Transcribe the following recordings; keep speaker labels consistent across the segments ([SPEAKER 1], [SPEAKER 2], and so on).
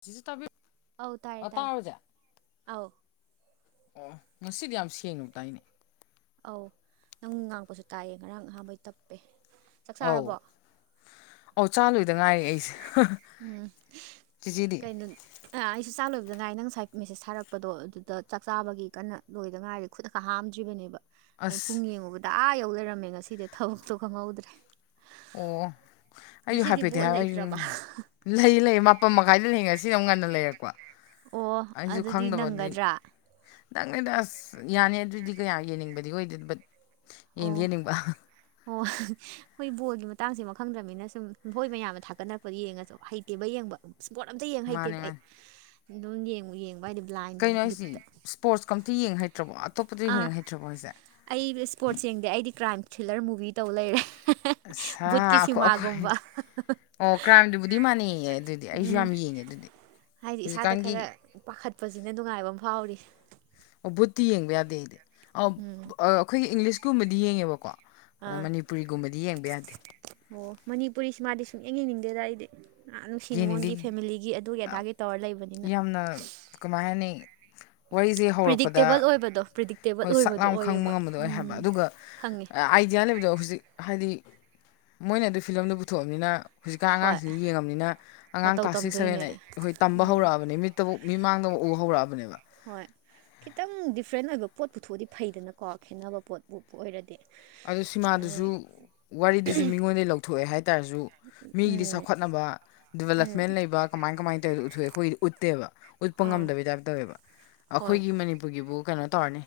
[SPEAKER 1] ꯁꯤꯁ ꯇꯥꯕꯤꯌ
[SPEAKER 2] ꯑꯧ ꯇꯥꯔꯦ
[SPEAKER 1] ꯑ
[SPEAKER 2] ꯇꯥꯔꯦ
[SPEAKER 1] ꯇꯥꯔꯨꯁꯦ
[SPEAKER 2] ꯑꯧ
[SPEAKER 1] ꯑꯣ ꯉꯁꯤꯗꯤ ꯌꯥꯝ ꯁꯦꯡꯅꯕꯨꯇꯥꯏꯅꯦ
[SPEAKER 2] ꯑꯧ ꯅꯪ ꯉꯥꯡꯕꯁꯨ ꯇꯥꯏꯌꯦ ꯉꯔꯥꯡ ꯑꯍꯥꯥꯟꯕꯩ ꯇꯞꯄꯦ ꯆꯥꯛ
[SPEAKER 1] ꯑꯧ
[SPEAKER 2] ꯆꯥꯔꯕꯣ
[SPEAKER 1] ꯑꯧ ꯆꯥꯂꯣꯏꯗ ꯉꯥꯏꯔꯦ ꯑꯩꯁꯦ
[SPEAKER 2] ꯎꯝ
[SPEAKER 1] ꯆꯤꯆꯦꯗꯤ
[SPEAKER 2] ꯀꯩꯅꯣ ꯑꯩꯁꯨ ꯆꯥꯛ ꯂꯣꯏꯕꯗꯅꯥꯏꯩꯅ ꯉꯁꯥꯏ ꯃꯦꯁꯦꯁ ꯊꯔꯛꯄꯗꯣ ꯑꯗꯨꯗ ꯆꯥꯛ ꯆꯥꯕꯒꯤ ꯀꯟꯅ ꯂꯣꯏꯗ ꯉꯥꯏꯔꯦ ꯈꯨꯠ ꯈꯛ ꯈꯔ ꯍꯥꯝꯗ꯭ꯔꯤꯕꯅꯦꯕ ꯑꯩ ꯄꯨꯡ
[SPEAKER 1] ꯑꯁ
[SPEAKER 2] ꯌꯦꯡꯉꯨꯕꯗ ꯑꯥ ꯌꯧꯖꯔꯝꯃꯦ ꯉꯁꯤꯗꯤ ꯊꯕꯛꯇꯣ ꯈꯪꯍꯧꯗ꯭ꯔꯦ
[SPEAKER 1] ꯑꯣ ꯑꯩꯁꯨ
[SPEAKER 2] ꯉꯁꯤꯗꯤ
[SPEAKER 1] ꯍꯥꯏꯐꯦꯠꯠꯇꯗꯤ
[SPEAKER 2] ꯕꯣꯜ
[SPEAKER 1] ꯍꯥꯏ ꯑꯩ
[SPEAKER 2] ꯂꯩꯇ꯭ꯔꯕ
[SPEAKER 1] ꯂꯩꯌꯦ ꯂꯩꯌꯦ ꯃꯥꯄ ꯃꯈꯥꯏꯗ ꯍꯦꯡꯉꯁꯤ ꯌꯥꯝ ꯉꯟꯅ ꯂꯩꯔꯛꯄ
[SPEAKER 2] ꯑꯣ
[SPEAKER 1] ꯑꯩꯁꯨ
[SPEAKER 2] ꯑꯗꯨꯗꯤ
[SPEAKER 1] ꯈꯪꯗꯕꯗꯤ
[SPEAKER 2] ꯅꯪꯒꯗ꯭ꯔꯥ
[SPEAKER 1] ꯅꯪꯅꯦꯗ ꯑꯁ ꯌꯥꯅꯤ ꯑꯗꯨꯏꯗꯤ ꯀꯌꯥ ꯌꯦꯡꯅꯤꯡꯕꯗꯤ ꯑꯣꯏꯗꯦ ꯕꯠ ꯌꯦꯡꯗꯤ
[SPEAKER 2] ꯑꯣ
[SPEAKER 1] ꯌꯦꯡꯅꯤꯡꯕ
[SPEAKER 2] ꯑꯣ ꯍꯣꯏ ꯕꯣꯜꯒꯤ ꯃꯇꯥꯡꯖꯤꯃ ꯈꯪꯗ꯭ꯔꯝꯅꯤꯅ ꯁꯨꯝ ꯃꯈꯣꯏ ꯃꯌꯥꯝꯅ ꯊꯥꯒꯠꯅꯔꯛꯄꯗ ꯌꯦꯡꯉꯁꯨ ꯍꯩꯇꯦꯕ ꯌꯦꯡꯕ ꯏꯁꯄꯣꯔꯠ ꯑꯝꯇ ꯌꯦꯡꯉ
[SPEAKER 1] ꯃꯥꯅꯦ
[SPEAKER 2] ꯍꯩꯇꯦꯕ ꯑꯩ
[SPEAKER 1] ꯃꯥꯅꯦ
[SPEAKER 2] ꯑꯗꯨꯝ ꯌꯦꯡꯉ ꯌꯦꯡꯕ ꯍꯥꯏꯗꯤ ꯕ꯭ꯂꯥꯏꯟ
[SPEAKER 1] ꯀꯩꯅꯣ ꯍꯥꯏꯁꯤꯗꯤ ꯁ꯭ꯄꯣꯔꯠꯁ ꯀꯝꯇ ꯌꯦꯡ ꯍꯩꯇ꯭ꯔꯕꯣ ꯑꯇꯣꯞꯄꯗ
[SPEAKER 2] ꯑꯥ
[SPEAKER 1] ꯌꯦꯡ ꯍꯩꯇ꯭ꯔꯕꯣ ꯍꯥꯏꯁꯦ
[SPEAKER 2] ꯑꯩ ꯏꯁꯄꯣꯔꯠ ꯌꯦꯡꯗꯦ ꯑꯩꯗꯤ ꯀ꯭ꯔꯥꯏꯝ ꯊ꯭ꯔꯤꯜꯂꯔ ꯃꯨꯚꯤ ꯇꯧ ꯂꯩꯔꯦ
[SPEAKER 1] ꯑꯁꯥ
[SPEAKER 2] ꯕꯨꯠꯀꯤ
[SPEAKER 1] ꯑꯩꯈꯣꯏ ꯑꯩꯈꯣꯏ
[SPEAKER 2] ꯁꯤꯃꯥꯒꯨꯝꯕ
[SPEAKER 1] ꯑꯣ ꯀ꯭ꯔꯥꯏꯝꯗꯨꯕꯨꯗꯤ ꯃꯥꯟꯅꯩꯌꯦꯦ ꯑꯗꯨꯗꯤ ꯑꯩꯁꯨ
[SPEAKER 2] ꯎꯝ
[SPEAKER 1] ꯌꯥꯝ ꯌꯦꯡꯉꯦ ꯑꯗꯨꯗꯤ
[SPEAKER 2] ꯍꯥꯏꯗꯤ ꯏꯁꯥꯗ ꯈꯔ
[SPEAKER 1] ꯍꯧꯖꯤꯛꯀꯥꯟꯒꯤ
[SPEAKER 2] ꯄꯥꯈꯠꯄꯁꯤꯅ ꯅꯨꯡꯉꯥꯏꯕ ꯑꯃ ꯐꯥꯎꯔꯤ
[SPEAKER 1] ꯑꯣ ꯕꯨꯠꯇꯤ ꯌꯦꯡꯕ ꯌꯥꯗꯦ ꯑꯩꯗꯤ ꯑ
[SPEAKER 2] ꯎꯝ
[SPEAKER 1] ꯑꯩꯈꯣꯏꯒꯤ ꯏꯪꯂꯤꯁꯀꯨꯝꯕꯗꯤ ꯌꯦꯡꯉꯦꯕꯀꯣ ꯑꯗꯣ
[SPEAKER 2] ꯑꯥ
[SPEAKER 1] ꯃꯅꯤꯄꯨꯔꯤꯒꯨꯝꯕꯗꯤ ꯌꯦꯡꯕ ꯌꯥꯗꯦ
[SPEAKER 2] ꯑꯣ ꯃꯅꯤꯄꯨꯔꯤꯁꯤ ꯃꯥꯗꯤ ꯁꯨꯡ ꯌꯦꯡ ꯌꯦꯡꯅꯤꯡꯗꯦꯗ ꯑꯩꯗꯤ ꯑ ꯅꯨꯡꯁꯤ
[SPEAKER 1] ꯌꯦꯡꯅꯤꯡꯗꯤ
[SPEAKER 2] ꯅꯨꯡꯉꯣꯟꯒꯤ ꯐꯦꯃꯤꯂꯤꯒꯤ ꯑꯗꯨꯒꯤ ꯑꯗꯥꯒꯤ ꯇꯧꯔ ꯂꯩꯕꯅꯤꯅ
[SPEAKER 1] ꯌꯥꯝꯅ ꯀꯃꯥꯏ ꯍꯥꯏꯅꯤ ꯋꯥꯔꯤꯁꯦ ꯍꯧꯔꯛꯄꯗ
[SPEAKER 2] ꯕꯣ ꯄꯤꯗꯤꯛꯇꯦꯕ
[SPEAKER 1] ꯍꯣꯏ ꯁꯥꯛ ꯂꯥꯎꯅ ꯈꯪꯕ ꯉꯝꯕꯗꯣ ꯑꯣꯏ ꯍꯥꯏꯕ ꯑꯗꯨꯒ
[SPEAKER 2] ꯈꯪꯉꯦ
[SPEAKER 1] ꯑꯥꯏꯗꯤꯌꯥ ꯂꯩꯕꯗꯣ ꯍꯧꯖꯤꯛ ꯍꯥꯏꯗꯤ ꯃꯣꯏꯅ ꯑꯗꯨ ꯐꯤꯂꯝꯗꯨ ꯄꯨꯊꯣꯛꯑꯕꯅꯤꯅ ꯍꯧꯖꯤꯛꯀꯥꯟ
[SPEAKER 2] ꯍꯣꯏ
[SPEAKER 1] ꯑꯉꯥꯡꯁꯤ ꯌꯦꯡꯉꯕꯅꯤꯅ ꯑꯉꯥꯡ
[SPEAKER 2] ꯃꯇꯧ
[SPEAKER 1] ꯀ꯭ꯂꯥꯁ ꯁꯤꯛꯁ ꯁꯕꯦꯟ
[SPEAKER 2] ꯇꯝꯗꯣꯏꯅꯦ
[SPEAKER 1] ꯑꯩꯠ ꯑꯩꯈꯣꯏ ꯇꯝꯕ
[SPEAKER 2] ꯎꯝ
[SPEAKER 1] ꯍꯧꯔꯛꯑꯕꯅꯤ ꯃꯤꯠ ꯇꯕꯨꯛ ꯃꯤ ꯃꯥꯡꯗꯕ ꯎ ꯍꯧꯔꯛꯑꯕꯅꯦꯕ
[SPEAKER 2] ꯍꯣꯏ ꯈꯤꯇꯪ ꯗꯤꯐ꯭ꯔꯦꯟ ꯑꯣꯏꯕ ꯄꯣꯠ ꯄꯨꯊꯣꯛꯑꯗꯤ ꯐꯩꯗꯅꯀꯣ ꯈꯦꯠꯅꯕ ꯄꯣꯠꯄꯨ ꯑꯣꯏꯔꯗꯤ
[SPEAKER 1] ꯑꯗꯨꯣ
[SPEAKER 2] ꯑꯗꯩ
[SPEAKER 1] ꯁꯤꯃꯥꯗꯨꯁꯨ ꯋꯥꯔꯤꯗꯨꯁꯨ ꯃꯤꯉꯣꯟꯗꯒꯤꯩ ꯂꯧꯊꯣꯛꯑꯦ ꯍꯥꯏꯇꯥꯔꯁꯨ ꯃꯤꯒꯤꯗꯤ
[SPEAKER 2] ꯎꯝ
[SPEAKER 1] ꯆꯥꯎꯈꯠꯅꯕ
[SPEAKER 2] ꯎꯝ
[SPEAKER 1] ꯗꯤꯕꯂꯞꯃꯦꯟ ꯂꯩꯕ ꯀꯃꯥꯏ ꯀꯃꯥꯏ ꯇꯧꯔꯤ ꯎꯠꯊꯣꯛꯑꯦ ꯑꯩꯈꯣꯏꯒꯤꯗꯤ ꯎꯠꯇꯦꯕ ꯎꯠꯄ
[SPEAKER 2] ꯑꯥ
[SPEAKER 1] ꯉꯝꯗꯕꯩ ꯇꯥꯏꯞ ꯇꯧꯋꯦꯕ
[SPEAKER 2] ꯍꯣꯏ
[SPEAKER 1] ꯑꯩꯈꯣꯏꯒꯤ ꯃꯅꯤꯄꯨꯔꯒꯤꯕꯨ ꯀꯩꯅꯣ ꯇꯧꯔꯅꯤ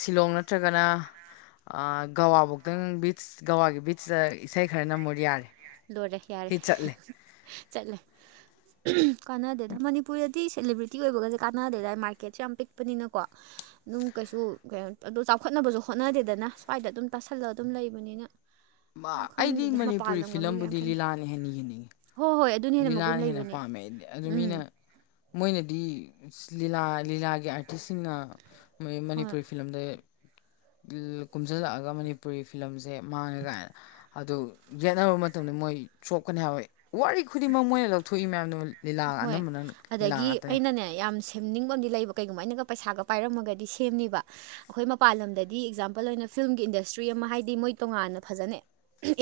[SPEAKER 1] ꯁꯤꯂꯣꯡ ꯅꯠꯇ꯭ꯔꯒꯅ ꯒꯋꯥꯐꯧꯗꯪ ꯕꯤꯆ ꯒꯋꯥꯒꯤ ꯕꯤꯠꯆꯇ ꯏꯁꯩ ꯈꯔ ꯅꯃꯣꯔ ꯌꯥꯔꯦ
[SPEAKER 2] ꯂꯣꯏꯔꯦ ꯌꯥꯔꯦ
[SPEAKER 1] ꯍꯤꯠ ꯆꯠꯂꯦ
[SPEAKER 2] ꯆꯠꯂꯦ ꯀꯥꯟꯅꯗꯦꯗ ꯃꯅꯤꯄꯨꯔꯗꯗꯤ ꯁꯦꯂꯦꯕ꯭ꯔꯤꯇꯤ ꯑꯣꯏꯕꯒꯁꯦ ꯀꯥꯟꯅꯗꯦꯗ ꯃꯥꯔꯀꯦꯠꯁꯦ ꯌꯥꯝ ꯄꯤꯛꯄꯅꯤꯅꯀꯣ ꯑꯗꯨꯝ ꯀꯩꯁꯨ ꯀꯩꯝ ꯑꯗꯨ ꯆꯥꯎꯈꯠꯅꯕꯖꯨ ꯍꯣꯠꯅꯗꯦꯗꯅ ꯁ꯭ꯋꯥꯏꯗ ꯑꯗꯨꯝ ꯇꯥꯁꯜꯂꯒ ꯑꯗꯨꯝ ꯂꯩꯕꯅꯤꯅ
[SPEAKER 1] ꯑꯩꯗꯤ
[SPEAKER 2] ꯈꯪꯗꯦꯗ
[SPEAKER 1] ꯃꯅꯤꯄꯨꯔꯤ ꯐꯤꯂꯝꯕꯨꯗꯤ ꯂꯤꯂꯥꯅ ꯍꯦꯟꯅ ꯌꯦꯡꯅꯤꯡꯏꯤ
[SPEAKER 2] ꯍꯣ ꯍꯣꯏ ꯑꯗꯨꯅ ꯍꯦꯟꯅ ꯃꯒꯨꯟ
[SPEAKER 1] ꯂꯤꯂꯥꯅ ꯍꯦꯟꯅ
[SPEAKER 2] ꯂꯩꯕꯅꯦ
[SPEAKER 1] ꯄꯥꯝꯃꯦ ꯑꯗꯨ
[SPEAKER 2] ꯎꯝ
[SPEAKER 1] ꯃꯤꯅ ꯃꯣꯏꯅꯗꯤ ꯂꯤꯂꯥ ꯂꯤꯂꯥꯒꯤ ꯑꯥꯔꯇꯤꯁꯁꯤꯡꯅ ꯃꯣꯏ
[SPEAKER 2] ꯍꯣꯏ
[SPEAKER 1] ꯃꯅꯤꯄꯨꯔꯤ ꯐꯤꯂꯝꯗ ꯀꯨꯝꯁꯤꯜꯂꯛꯑꯒ ꯃꯅꯤꯄꯨꯔꯤ ꯐꯤꯂꯝꯁꯦ ꯃꯥꯡꯉꯦ ꯀꯥꯏꯅ ꯑꯗꯨ ꯌꯦꯠꯅꯕ ꯃꯇꯝꯗ ꯃꯣꯏ ꯁꯣꯛꯀꯅꯤ ꯍꯥꯏꯕ ꯋꯥꯔꯤ ꯈꯨꯗꯤꯡꯃꯛ ꯃꯣꯏꯅ ꯂꯧꯊꯣꯛꯏ ꯃꯌꯥꯝꯗꯨ ꯂꯤꯂꯥ ꯑꯅꯝꯕꯅꯪ ꯂꯤꯂꯥ ꯉꯥꯛꯇꯅꯦ
[SPEAKER 2] ꯅꯦ ꯌꯥꯝ ꯁꯦꯝꯅꯤꯡꯕ ꯑꯃꯗꯤ ꯂꯩꯕ ꯀꯩꯒꯨꯝꯕ ꯑꯩꯅꯒ ꯄꯩꯁꯥꯒ ꯄꯥꯏꯔꯝꯃꯒꯗꯤ ꯁꯦꯝꯃꯦꯕ ꯑꯩꯈꯣꯏ ꯃꯄꯥꯟ ꯂꯝꯗꯗꯤ ꯑꯦꯛꯖꯥꯝꯄꯜ ꯑꯣꯏꯅ ꯐꯤꯂꯝꯒꯤ ꯏꯟꯗꯁꯇ꯭ꯔꯤ ꯑꯃ ꯍꯥꯏꯗꯤ ꯃꯣꯏ ꯇꯣꯉꯥꯟꯅ ꯐꯖꯅꯩ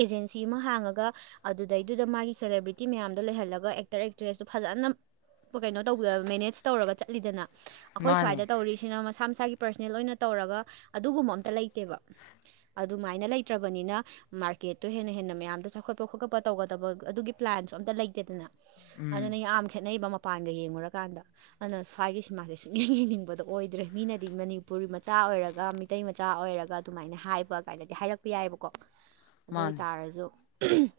[SPEAKER 2] ꯑꯦꯖꯦꯟꯁꯤ ꯑꯃ ꯍꯥꯡꯉꯒ ꯑꯗꯨꯗꯩꯗꯨꯗ ꯃꯥꯒꯤ ꯁꯦꯂꯦꯕ꯭ꯔꯤꯇꯤ ꯇꯤ ꯃꯌꯥꯝꯗꯣ ꯂꯩꯍꯜꯂꯒ ꯑꯦꯛꯇꯔ ꯑꯦꯛꯇ꯭ꯔꯦꯁꯇꯨ ꯐꯖꯅ ꯀꯩꯅꯣ ꯇꯧꯕ ꯃꯦꯅꯦꯖ ꯇꯧꯔꯒ ꯆꯠꯂꯤꯗꯅ ꯑꯈꯣꯏ ꯁ꯭ꯋꯥꯏꯗ
[SPEAKER 1] ꯃꯥꯅꯦ
[SPEAKER 2] ꯇꯧꯔꯤꯁꯤꯅ ꯃꯁꯥ ꯃꯁꯥꯒꯤ ꯄꯔꯁꯅꯦꯜ ꯂꯣꯏꯅ ꯇꯧꯔꯒ ꯑꯗꯨꯒꯨꯝꯕ ꯑꯝꯇ ꯂꯩꯇꯦꯕ ꯑꯗꯨꯃꯥꯏꯅ ꯂꯩꯇ꯭ꯔꯕꯅꯤꯅ ꯃꯥꯔꯀꯦꯠꯇꯣ ꯍꯦꯟꯅ ꯍꯦꯟꯅ ꯃꯌꯥꯝꯗꯣ ꯆꯥꯎꯈꯠꯄ ꯈꯣꯠꯀꯠꯄ ꯇꯧꯒꯗꯕ ꯑꯗꯨꯒꯤ ꯄ꯭ꯂꯥꯟꯁꯨ ꯑꯝꯇ ꯂꯩꯇꯦꯗꯅ
[SPEAKER 1] ꯎꯝ
[SPEAKER 2] ꯑꯗꯨꯅ ꯌꯥꯝ ꯈꯦꯠꯅꯩꯕ ꯃꯄꯥꯟꯒ ꯌꯦꯡꯉꯨꯔꯀꯥꯟꯗ ꯑꯗꯨꯅ ꯁ꯭ꯋꯥꯏꯒꯤ ꯁꯤꯃꯥꯁꯦ ꯁꯨꯡꯛꯌꯦꯡ ꯌꯦꯡꯅꯤꯡꯕꯗ ꯑꯣꯏꯗ꯭ꯔꯦ ꯃꯤꯅꯗꯤ ꯃꯅꯤꯄꯨꯔꯤ ꯃꯆꯥ ꯑꯣꯏꯔꯒ ꯏꯇꯩ ꯃꯆꯥ ꯑꯣꯏꯔꯒ ꯑꯗꯨꯃꯥꯏꯅ ꯍꯥꯏꯕ ꯀꯥꯏꯗꯗꯤ ꯍꯥꯏꯔꯛꯄ ꯌꯥꯏꯑꯕꯀꯣ
[SPEAKER 1] [unintelligible]
[SPEAKER 2] ꯑꯗꯨ ꯑꯣꯏꯇꯥꯔꯁꯨ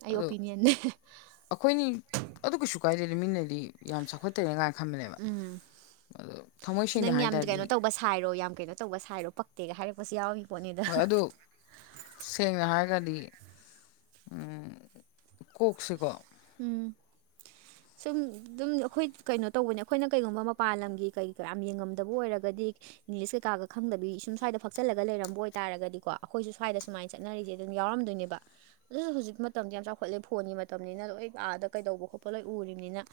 [SPEAKER 2] ꯑꯩ
[SPEAKER 1] ꯑꯗꯣ
[SPEAKER 2] ꯑꯣꯄꯤꯅꯤꯌꯟꯅꯦ
[SPEAKER 1] ꯑꯩꯈꯣꯏꯅꯤ ꯑꯗꯨ ꯀꯩꯁꯨ ꯀꯥꯏꯗꯦ ꯂꯩꯃꯤꯡꯅꯗꯤ ꯌꯥꯝ ꯆꯥꯎꯈꯠꯇꯔꯤꯦ ꯀꯥꯏꯅ ꯈꯟꯕꯅꯦꯕ
[SPEAKER 2] ꯎꯝ
[SPEAKER 1] ꯑꯗꯣ ꯊꯃꯣꯏ
[SPEAKER 2] ꯁꯤ ꯅꯪ
[SPEAKER 1] ꯁꯦꯡꯅ ꯍꯥꯏ
[SPEAKER 2] ꯌꯥꯝ
[SPEAKER 1] ꯇꯥꯔꯗꯤ
[SPEAKER 2] ꯀꯩꯅꯣ ꯇꯧꯕ ꯁꯥꯏꯔꯣ ꯌꯥꯝ ꯀꯩꯅꯣ ꯇꯧꯕ ꯁꯥꯏꯔꯣ ꯄꯛꯇꯦꯒ ꯍꯥꯏꯔꯛꯄꯁꯨ ꯌꯥꯎꯏ
[SPEAKER 1] ꯍꯣꯏ ꯑꯗꯨ ꯁꯦꯡꯅ ꯍꯥꯏꯔꯒꯗꯤ ꯀꯣꯛꯁꯤꯀꯣ
[SPEAKER 2] ꯎꯝ
[SPEAKER 1] [unintelligible]
[SPEAKER 2] ꯁꯨꯝ ꯑꯗꯨꯝ ꯑꯩꯈꯣꯏ ꯀꯩꯅꯣ ꯇꯧꯕꯅꯦ ꯑꯩꯈꯣꯏꯅ ꯀꯩꯒꯨꯝꯕ ꯃꯄꯥꯟ ꯂꯝꯒꯤ ꯀꯩ ꯀ ꯌꯥꯝ ꯌꯦꯡꯉꯝꯗꯕ ꯑꯣꯏꯔꯒꯗꯤ ꯏꯪꯂꯤꯁ ꯀꯩꯀꯥꯒ ꯈꯪꯗꯕꯤ ꯁꯨꯝ꯭ꯏꯗ ꯐꯆꯜꯂꯒ ꯂꯩꯔꯝꯕ ꯑꯣꯏꯇꯥꯔꯒꯗꯤꯣꯈꯣꯏꯁꯨ꯭ꯏꯗ ꯁꯨꯃꯥꯏꯅ ꯆꯠꯅꯔꯤꯁꯦ ꯑꯗꯨꯝ ꯌꯥꯎꯔꯝꯗꯣꯏꯅꯦꯕ ꯑꯗꯨꯁꯨ ꯍꯧꯖꯤꯛ ꯃꯇꯝꯁ ꯌꯥꯝ ꯆꯥꯎꯈꯠꯂꯦ ꯐꯣꯟꯒꯤ ꯃꯇꯝꯅꯤꯅ ꯍꯣꯏ ꯑꯥꯗ ꯀꯩꯗꯧꯕ ꯈꯣꯠꯄ ꯂꯣꯏ ꯎꯔꯤꯕꯅꯤꯅ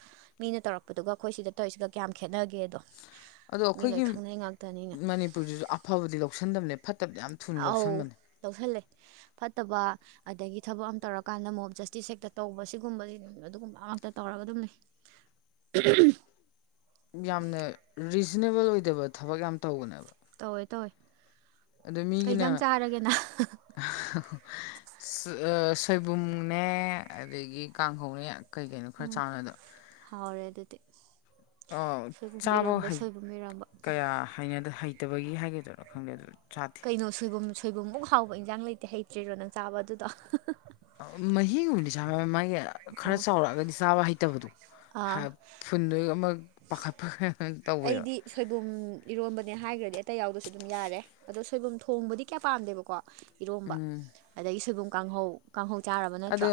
[SPEAKER 2] ꯃꯤꯅ ꯇꯧꯔꯛꯄꯗꯨꯒ ꯑꯩꯈꯣꯏ ꯁꯤꯗ ꯇꯧꯔꯤꯁꯤꯒ ꯀꯌꯥꯝ ꯈꯦꯠꯅꯒꯦꯗꯣ
[SPEAKER 1] ꯑꯗꯣ
[SPEAKER 2] ꯃꯤ ꯂꯣꯏ
[SPEAKER 1] ꯑꯩꯈꯣꯏꯒꯤ
[SPEAKER 2] ꯈꯪꯅꯩ ꯉꯥꯛꯇꯅꯤꯅ
[SPEAKER 1] ꯃꯅꯤꯄꯨꯔꯗꯨꯁꯨ ꯑꯐꯕꯗꯤ ꯂꯧꯁꯟꯗꯕꯅꯦ ꯐꯠꯇꯕꯗꯤ ꯌꯥꯝ ꯊꯨꯅ ꯂꯧꯁꯟꯕꯅꯦ
[SPEAKER 2] ꯂꯧꯧꯁꯤꯜꯂꯦ ꯐꯠꯇꯕ ꯑꯗꯒꯤ ꯊꯕꯛ ꯑꯃ ꯇꯧꯔꯀꯥꯟꯗ ꯃꯣꯞ ꯖꯁꯇꯤꯁ ꯍꯦꯛꯇ ꯇꯧꯕ ꯁꯤꯒꯨꯝ ꯑꯗꯨꯒꯨꯝꯕꯗꯤ ꯑꯗꯨꯒꯨꯝꯕ ꯉꯇ ꯇꯧꯔꯒ ꯑꯗꯨꯝ ꯂꯩ
[SPEAKER 1] ꯌꯥꯝꯅ ꯔꯤꯖꯅꯦꯕꯜ ꯑꯣꯏꯗꯕ ꯊꯕꯛ ꯌꯥꯝ ꯇꯧꯕꯅꯦꯕ
[SPEAKER 2] ꯇꯧꯋꯦ ꯇꯧꯋꯦ
[SPEAKER 1] ꯑꯗ
[SPEAKER 2] ꯀꯩ
[SPEAKER 1] ꯃꯤꯒꯤꯅ
[SPEAKER 2] ꯏꯟꯖꯥꯡ ꯆꯥꯔꯒꯦ ꯅꯪ
[SPEAKER 1] ꯁꯣꯏꯕꯨꯝꯅꯦ ꯑꯗꯒꯤ ꯀꯥꯡꯈꯧꯅꯦ ꯀꯩ ꯀꯩꯅꯣ ꯈꯔ ꯆꯥꯡꯅꯗ
[SPEAKER 2] ꯍꯔꯦ ꯑꯗꯨꯗꯤ ꯁꯣꯏꯕꯨꯝ
[SPEAKER 1] ꯆꯥꯕ
[SPEAKER 2] ꯏꯔꯣꯝꯕ
[SPEAKER 1] ꯍꯩ
[SPEAKER 2] ꯁꯣꯏꯕꯨꯝ ꯏꯔꯣꯝꯕ
[SPEAKER 1] ꯀꯌꯥ ꯍꯩꯅ ꯍꯩ ꯍꯠꯇꯕꯒꯤ ꯍꯥꯏꯒꯦꯗꯣꯏꯔꯥ ꯈꯪꯗꯦ ꯑꯗꯣ ꯆꯥ
[SPEAKER 2] ꯀꯩꯅꯣ ꯁꯣꯏꯕꯨꯝ ꯁꯣꯏꯕꯨꯝꯃꯨꯛ ꯍꯥꯎꯕ ꯏꯟꯖꯥꯡ ꯂꯩꯇꯦ ꯍꯩꯇ꯭ꯔꯤꯔꯣ ꯅꯪ ꯆꯥꯕ ꯑꯗꯨꯗꯣ
[SPEAKER 1] ꯃꯍꯤꯒꯨꯝꯕꯗꯤ ꯆꯥꯕ ꯃꯥꯒꯤ ꯈꯔ
[SPEAKER 2] ꯑꯣ
[SPEAKER 1] ꯆꯥꯎꯔꯛꯑꯒꯗꯤ ꯆꯥꯕ ꯍꯩꯇꯕꯗꯣ
[SPEAKER 2] ꯑꯥ
[SPEAKER 1] ꯐꯨꯟꯗꯨ ꯑꯃ ꯄꯥꯈꯠꯄ ꯇꯧꯋꯦꯕ
[SPEAKER 2] ꯑꯩꯗꯤ ꯁꯣꯏꯕꯨꯝ ꯏꯔꯣꯟꯕꯅꯦ ꯍꯥꯏꯈ꯭ꯔꯗꯤ ꯑꯇꯩ ꯌꯥꯎꯗꯁꯨ ꯑꯗꯨꯝ ꯌꯥꯔꯦ ꯑꯗꯣ ꯁꯣꯏꯕꯨꯝ ꯊꯣꯡꯕꯗꯤ ꯀꯌꯥ ꯄꯥꯝꯗꯦꯕꯀꯣ ꯏꯔꯣꯝꯕ
[SPEAKER 1] ꯎꯝ
[SPEAKER 2] ꯑꯗꯒꯤ ꯁꯣꯏꯕꯨꯝ ꯀꯥꯡꯍꯧ ꯀꯥꯡꯍꯧ ꯆꯥꯔꯕ
[SPEAKER 1] ꯑꯗꯣ
[SPEAKER 2] ꯅꯠꯇ꯭ꯔꯣ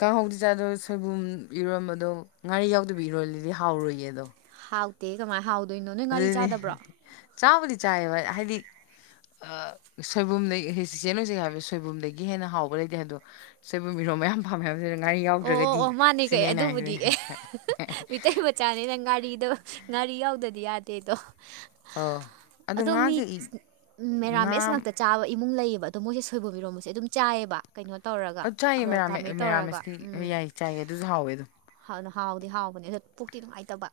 [SPEAKER 1] ꯀꯥꯡꯍꯧꯗꯤ ꯆꯥꯗꯣ ꯁꯣꯏꯕꯨꯝ ꯏꯔꯣꯝꯕ ꯑꯗꯣ ꯉꯥꯔꯤ ꯌꯥꯎꯗꯕꯤ ꯏꯔꯣꯜꯂꯗꯤ ꯍꯥꯎꯔꯨꯏꯌꯦ ꯑꯗꯣ
[SPEAKER 2] ꯍꯥꯎꯇꯦ ꯀꯃꯥꯏꯅ ꯍꯥꯎꯗꯣꯏꯅꯣ ꯅꯣꯏ ꯉꯥꯔꯤ
[SPEAKER 1] ꯑꯗꯨꯗꯤ
[SPEAKER 2] ꯆꯥꯗꯕ꯭ꯔꯣ
[SPEAKER 1] ꯆꯥꯕꯨꯗꯤ ꯆꯥꯌꯦꯕ ꯍꯥꯏꯗꯤ ꯑ ꯁꯣꯏꯕꯨꯝꯗꯒꯤ ꯆꯦꯆꯦ ꯍꯧꯖꯤꯛ ꯍꯥꯏꯕ ꯁꯣꯏꯕꯨꯝꯗꯒꯤ ꯍꯦꯟꯅ ꯍꯥꯎꯕ ꯂꯩꯇꯦ ꯍꯥꯏꯗꯣ ꯁꯤꯕꯨ ꯃꯤꯔꯣ ꯃꯌꯥꯝ ꯊꯝꯃꯦ ꯍꯥꯏꯕꯁꯤꯗ ꯉꯥꯔꯤ
[SPEAKER 2] ꯑꯣ ꯑꯣ
[SPEAKER 1] ꯌꯥꯎꯗ꯭ꯔꯒꯗꯤ
[SPEAKER 2] ꯑꯣ ꯃꯥꯅꯦ
[SPEAKER 1] ꯁꯤꯅꯦ
[SPEAKER 2] ꯀꯩ
[SPEAKER 1] ꯑꯩꯅ ꯍꯥꯏꯅꯤꯡꯢꯁꯦ
[SPEAKER 2] ꯆꯥꯅꯤꯅ ꯉꯥꯔꯤꯗꯣ ꯉꯥꯔꯤ ꯌꯥꯎꯗꯔꯗꯤ ꯌꯥꯗꯦꯗꯣ
[SPEAKER 1] ꯑꯣ
[SPEAKER 2] ꯑꯗꯣ ꯃꯤ
[SPEAKER 1] ꯉꯥꯒ ꯏ
[SPEAKER 2] ꯃꯦꯔꯥ
[SPEAKER 1] ꯉꯥ
[SPEAKER 2] ꯃꯦꯁ ꯉꯥꯛꯇ ꯆꯥꯕ ꯏꯃꯨꯡ ꯂꯩꯌꯦꯕ ꯑꯗꯣ ꯃꯣꯏꯁꯦ ꯁꯣꯏꯕꯝ ꯃꯤꯔꯣꯝꯕꯁꯦ ꯑꯗꯨꯝ ꯆꯥꯏꯑꯦꯌꯦꯕ ꯀꯩꯅꯣ ꯇꯧꯔꯒ ꯀꯥꯡꯃꯦꯠ ꯇꯧꯔꯒ
[SPEAKER 1] ꯑꯣ ꯌꯥꯏꯌꯦ ꯆꯥꯏꯌꯦ ꯑꯗꯨꯁꯨ ꯍꯥꯎꯋꯦ ꯑꯗꯨꯝ
[SPEAKER 2] ꯅ ꯍꯥꯎꯗꯤ ꯍꯥꯎꯕꯅꯦ ꯑꯗ ꯄꯨꯛꯇꯤ ꯅꯨꯡꯉꯥꯏꯇꯕ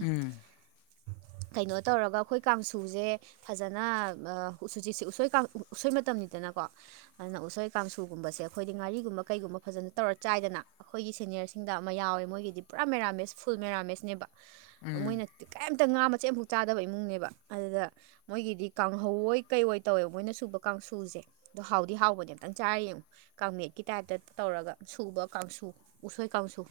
[SPEAKER 1] ꯎꯝ
[SPEAKER 2] ꯀꯩꯅꯣ ꯇꯧꯔꯒ ꯑꯩꯈꯣꯏ ꯀꯥꯡꯁꯨꯁꯦ ꯐꯖꯅ ꯍꯧꯖꯤꯛꯁꯦ ꯎꯁꯣꯏ ꯎꯁꯣꯏ ꯃꯇꯝꯅꯤꯗꯅꯀꯣ ꯑꯗꯨꯅ ꯎꯁꯣꯏ ꯀꯥꯡꯁꯨꯒꯨꯝꯕꯁꯦ ꯑꯩꯈꯣꯏꯗꯤ ꯉꯥꯔꯤꯒꯨꯝꯕ ꯀꯩꯒꯨꯝꯕ ꯐꯖꯅ ꯇꯧꯔ ꯆꯥꯏꯗꯅ ꯑꯩꯈꯣꯏꯒꯤ ꯁꯦꯅꯤꯌꯔꯁꯤꯡꯗ ꯑꯃ ꯌꯥꯎꯋꯦ ꯃꯣꯏꯒꯤꯗꯤ ꯄꯨꯔꯥ ꯃꯦꯔꯥꯃꯦꯁ ꯐꯨꯜ ꯃꯦꯔꯥꯃꯦꯁꯅꯦꯕ
[SPEAKER 1] ꯎꯝ
[SPEAKER 2] ꯃꯣꯏꯅ ꯀꯔꯤꯝꯇ ꯉꯥ ꯃꯆꯦꯠ ꯑꯃꯐꯛ ꯆꯥꯗꯕ ꯏꯃꯨꯡꯅꯦꯕ ꯑꯗꯨꯗ ꯃꯣꯏꯒꯤꯗꯤ ꯀꯥꯡꯍꯧꯋꯣꯏ ꯀꯩꯑꯣꯏ ꯇꯧꯋꯦꯕ ꯃꯣꯏꯅ ꯁꯨꯕ ꯀꯥꯡꯁꯨꯁꯦ ꯑꯗꯣ ꯍꯥꯎꯗꯤ ꯍꯥꯎꯕꯅꯦ ꯑꯝꯇꯪ ꯆꯥꯔꯤꯌꯦ ꯑꯃꯨꯛ ꯀꯥꯡꯃꯦꯠꯀꯤ ꯇꯥꯏꯞꯇ ꯇꯧꯔꯒ ꯁꯨꯕ ꯀꯥꯡꯁꯨ ꯎꯁꯣꯏ ꯀꯥꯡꯁꯨ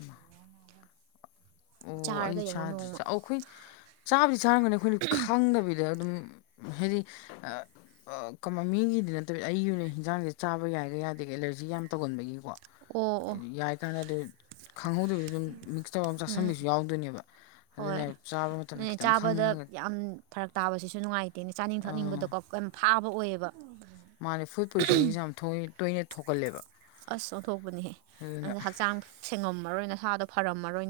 [SPEAKER 1] ꯑꯣ ꯑꯩ
[SPEAKER 2] ꯆꯥꯔꯒ ꯌꯦꯡꯉꯣ
[SPEAKER 1] ꯆꯥꯗ꯭ꯔꯤ
[SPEAKER 2] ꯅꯣꯡꯃ
[SPEAKER 1] ꯑꯣ ꯑꯩꯈꯣꯏ ꯆꯥꯗꯤ ꯆꯥꯔꯝꯒꯅꯤ ꯑꯩꯈꯣꯏꯅ ꯈꯪꯗꯕꯤꯗ ꯑꯗꯨꯝ ꯍꯥꯏꯗꯤ ꯑ ꯀ ꯃꯤꯒꯤꯗꯤ ꯅꯠꯇꯕꯤꯗ ꯑꯩꯒꯤ ꯑꯣꯏꯅ ꯍꯤꯟꯖꯥꯡꯁꯦ ꯆꯥꯕ ꯌꯥꯏꯒ ꯌꯥꯗꯦ ꯑꯦꯂꯔꯖꯤ ꯌꯥꯝ ꯇꯧꯒꯟꯕꯒꯤꯀꯣ
[SPEAKER 2] ꯑꯣ ꯑꯣ
[SPEAKER 1] ꯌꯥꯏ ꯀꯥꯟꯗ ꯑꯗꯨ ꯈꯪꯍꯧꯗꯕꯤꯗ ꯑꯗꯨꯝ ꯃꯤꯛꯁ ꯇꯧ ꯁꯟꯕꯁꯨ ꯌꯥꯎꯗꯣꯏꯅꯦꯕ ꯑꯗꯨꯅ
[SPEAKER 2] ꯍꯣꯏ
[SPEAKER 1] ꯆꯥꯕ ꯃꯇꯝꯗ
[SPEAKER 2] ꯑꯗꯨꯅꯦ
[SPEAKER 1] ꯈꯤꯇꯪ
[SPEAKER 2] ꯆꯥꯕꯗ
[SPEAKER 1] ꯈꯪꯉꯒ
[SPEAKER 2] ꯌꯥꯝ ꯐꯔꯛ ꯇꯥꯕꯁꯤꯁꯨ ꯅꯨꯡꯉꯥꯏꯇꯦꯅꯦ ꯆꯥꯅꯤꯡ
[SPEAKER 1] ꯑꯥ
[SPEAKER 2] ꯊꯛꯅꯤꯡꯕꯗꯀꯣ ꯐꯥꯕ ꯑꯣꯏꯌꯦꯕ
[SPEAKER 1] ꯃꯥꯅꯦ ꯐꯨꯗ ꯄꯣꯏꯖꯅꯤꯡꯁꯦ ꯌꯥꯝ ꯇꯣꯏꯅ ꯊꯣꯛꯀꯜꯂꯦꯕ
[SPEAKER 2] ꯑꯁ ꯑꯣꯟꯊꯣꯛꯄꯅꯦꯍꯦ ꯑꯗꯨꯅ ꯍꯛꯆꯥꯡ ꯁꯦꯡꯉꯝꯃꯔꯣꯏ ꯅꯪ ꯅꯁꯥꯗꯣ ꯐꯔꯝꯃꯔꯣꯏ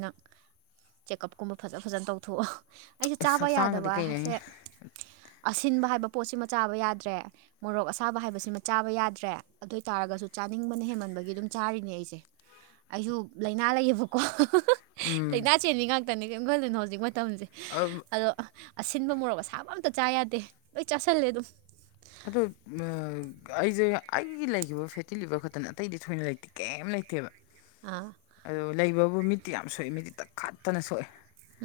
[SPEAKER 2] ꯆꯦꯛꯑꯞꯀꯨꯝꯕ ꯐꯖ ꯐꯖꯅ ꯇꯧꯊꯣꯛꯑꯣ ꯑꯩꯁꯦ
[SPEAKER 1] ꯑꯁ
[SPEAKER 2] ꯆꯥꯕ
[SPEAKER 1] ꯍꯛꯆꯥꯡꯒꯗꯤ ꯀꯩꯅꯣꯅꯦ
[SPEAKER 2] ꯌꯥꯗꯕꯁꯦ ꯑꯁꯤꯟꯕ ꯍꯥꯏꯕ ꯄꯣꯠꯁꯤꯃ ꯆꯥꯕ ꯌꯥꯗ꯭ꯔꯦ ꯃꯣꯔꯣꯛ ꯑꯁꯥꯕ ꯍꯥꯏꯕꯁꯤꯃ ꯆꯥꯕ ꯌꯥꯗ꯭ꯔꯦ ꯑꯗꯨ ꯑꯣꯏ ꯇꯥꯔꯒꯁꯨ ꯆ ꯅꯤꯡꯕꯅ ꯍꯦꯃꯟꯕꯒꯤ ꯑꯗꯨꯝ ꯆꯥꯔꯤꯅꯦ ꯑꯩꯁꯦ ꯑꯩꯁꯨ ꯂꯥꯏꯅꯥ ꯂꯩꯌꯦꯕꯀꯣ
[SPEAKER 1] ꯎꯝ
[SPEAKER 2] ꯂꯥꯏꯅꯥ ꯆꯦꯟꯕꯤ ꯉꯥꯛꯇꯅꯤ ꯀꯔꯤꯝ ꯈꯜꯂꯨꯅꯣ ꯍꯧꯖꯤꯛ ꯃꯇꯝꯁꯦ
[SPEAKER 1] ꯑ [inaudible]
[SPEAKER 2] ꯑꯗꯣ ꯑꯁꯤꯟꯕ ꯃꯣꯔꯣꯛ ꯑꯁꯥꯕ ꯑꯝꯇ ꯆꯥ ꯌꯥꯗꯦ ꯂꯣꯏ ꯆꯥꯥꯁꯜꯂꯦ ꯑꯗꯨꯝ
[SPEAKER 1] ꯑꯗꯣ ꯑꯩꯁꯦ ꯑꯩꯒꯤ ꯂꯩꯈꯤꯕ ꯐꯦꯇꯤ ꯂꯤꯕꯔ ꯈꯛꯇꯅꯤ ꯑꯇꯩꯗꯤ ꯊꯣꯏꯅ ꯂꯩꯇꯦ ꯀꯩꯝ ꯂꯩꯇꯦꯕ
[SPEAKER 2] ꯑꯥ
[SPEAKER 1] ꯑꯣ ꯂꯩꯕꯕꯨ ꯃꯤꯠꯇꯤ ꯌꯥꯝ ꯁꯣꯛꯏ ꯃꯤꯠꯇꯤ ꯇꯥꯛ ꯀꯠꯇꯅ ꯁꯣꯛꯑꯦ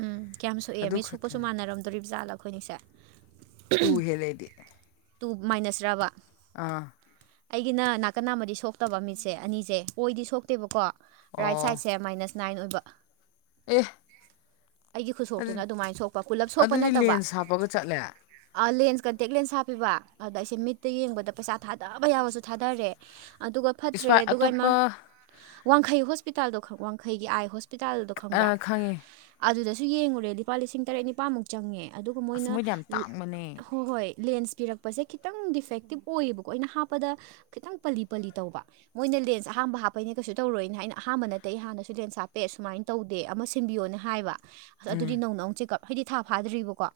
[SPEAKER 2] ꯎꯝ ꯀꯌꯥꯝ ꯁꯣꯛꯑꯦ
[SPEAKER 1] ꯑꯗꯨ
[SPEAKER 2] ꯃꯤ ꯁꯣꯛꯄꯁꯨ
[SPEAKER 1] ꯈꯛꯇꯅꯦ
[SPEAKER 2] ꯃꯥꯟꯅꯔꯝꯗꯣꯔꯤꯕ ꯖꯥꯠꯂ ꯑꯩꯈꯣꯏꯅꯤꯁꯦ
[SPEAKER 1] ꯇꯨ ꯍꯦꯂꯦꯗꯤ
[SPEAKER 2] ꯇꯨ ꯃꯥꯏꯅꯁ ꯇꯕ
[SPEAKER 1] ꯑꯥ
[SPEAKER 2] ꯑꯩꯒꯤꯅ ꯅꯥꯀꯟ ꯅꯥꯝꯃꯗꯤ ꯁꯣꯛꯇꯕ ꯃꯤꯠꯁꯦ ꯑꯅꯤꯁꯦ ꯑꯣꯏꯗꯤ ꯁꯣꯛꯇꯦꯕꯀꯣ ꯔꯥꯏꯠ
[SPEAKER 1] ꯑꯣ
[SPEAKER 2] ꯁꯥꯏꯠꯁꯦ ꯃꯥꯏꯅꯁ ꯅꯥꯏꯟ ꯑꯣꯏꯕ
[SPEAKER 1] ꯑꯦ
[SPEAKER 2] ꯑꯩꯒꯤ
[SPEAKER 1] ꯑꯗꯨ
[SPEAKER 2] ꯈꯨꯠꯁꯣꯛꯇꯨꯅ ꯑꯗꯨꯃꯥꯏꯅ ꯁꯣꯛꯄ ꯄꯨꯜꯂꯞ ꯁꯣꯛꯄ
[SPEAKER 1] ꯑꯗꯨꯗꯤ
[SPEAKER 2] ꯅꯠꯇꯕ
[SPEAKER 1] ꯂꯦꯟꯁ ꯍꯥꯞꯄꯒ ꯆꯠꯂꯦ
[SPEAKER 2] ꯂꯦꯟꯁ ꯀꯟꯇꯦꯛ ꯂꯦꯟꯁ ꯍꯥꯞꯄꯤꯕ ꯑꯗ ꯑꯩꯁꯦ ꯃꯤꯠꯇ ꯌꯦꯡꯕꯗ ꯄꯩꯁꯥ ꯊꯥ ꯇꯥꯕ ꯌꯥꯕꯁꯨ ꯊꯥꯗꯔꯦ ꯑꯗꯨꯒ ꯐꯠꯇ꯭ꯔꯦ
[SPEAKER 1] ꯏꯁꯄꯥꯏ
[SPEAKER 2] ꯑꯗꯨꯒ ꯏꯃꯥ
[SPEAKER 1] ꯑꯇꯣꯞꯄ
[SPEAKER 2] ꯋꯥꯡꯈꯩ ꯍꯣꯁꯄꯤꯇꯥꯜꯗꯣ ꯋꯥꯡꯈꯩꯒꯤ ꯑꯥꯏ ꯍꯣꯁꯄꯤꯇꯥꯜꯗꯣ ꯈꯪꯕ꯭ꯔꯥ
[SPEAKER 1] ꯑꯥ ꯈꯪꯉꯦ
[SPEAKER 2] ꯑꯗꯨꯗꯁꯨ ꯌꯦꯡꯂꯡꯨꯔꯦ ꯂꯨꯄꯥ ꯂꯤꯁꯤꯡ ꯇꯔꯦꯠ ꯅꯤ ꯂꯄꯥꯃꯨꯛ ꯆꯪꯉꯦ ꯑꯗꯨꯒ
[SPEAKER 1] ꯑꯁ
[SPEAKER 2] ꯃꯣꯏꯅ
[SPEAKER 1] ꯃꯣꯏꯗꯤ ꯌꯥꯝ ꯇꯥꯡꯕꯅꯦ
[SPEAKER 2] ꯍꯣꯏ ꯍꯣꯏ ꯂꯦꯟꯁ ꯄꯤꯔꯛ ꯍꯥꯞꯄꯁꯦ ꯈꯤꯇꯪ ꯗꯤꯐꯦꯛꯇꯤꯞ ꯑꯣꯏꯌꯦꯕꯀꯣ ꯑꯩꯅ ꯍꯥꯞꯄꯗ ꯈꯤꯇꯪ ꯄꯂꯤ ꯄꯂꯤ ꯇꯧꯕ ꯃꯣꯏꯅ ꯂꯦꯟꯁ ꯑꯍꯝꯕ ꯍꯥꯞꯄꯩꯅꯦ ꯀꯩꯁꯨ ꯇꯧꯔꯣꯏꯅ ꯍꯥꯏ ꯑꯍꯥꯟꯕ ꯅꯠꯇꯦ ꯍꯥꯟꯅꯁꯨ ꯂꯦꯟꯁ ꯍꯥꯞꯄꯦ ꯁꯨꯃꯥꯏꯅ ꯇꯧꯗꯦ ꯑꯃ ꯁꯤꯟꯕꯤꯌꯣꯅ ꯍꯥꯏꯕ ꯑꯁ ꯑꯗꯨꯗꯤ ꯅꯧꯅ ꯑꯃꯨꯛ ꯆꯦꯛꯑꯞ ꯍꯥꯏꯗꯤ ꯊꯥ ꯐꯥꯗ꯭ꯔꯤꯕꯀꯣ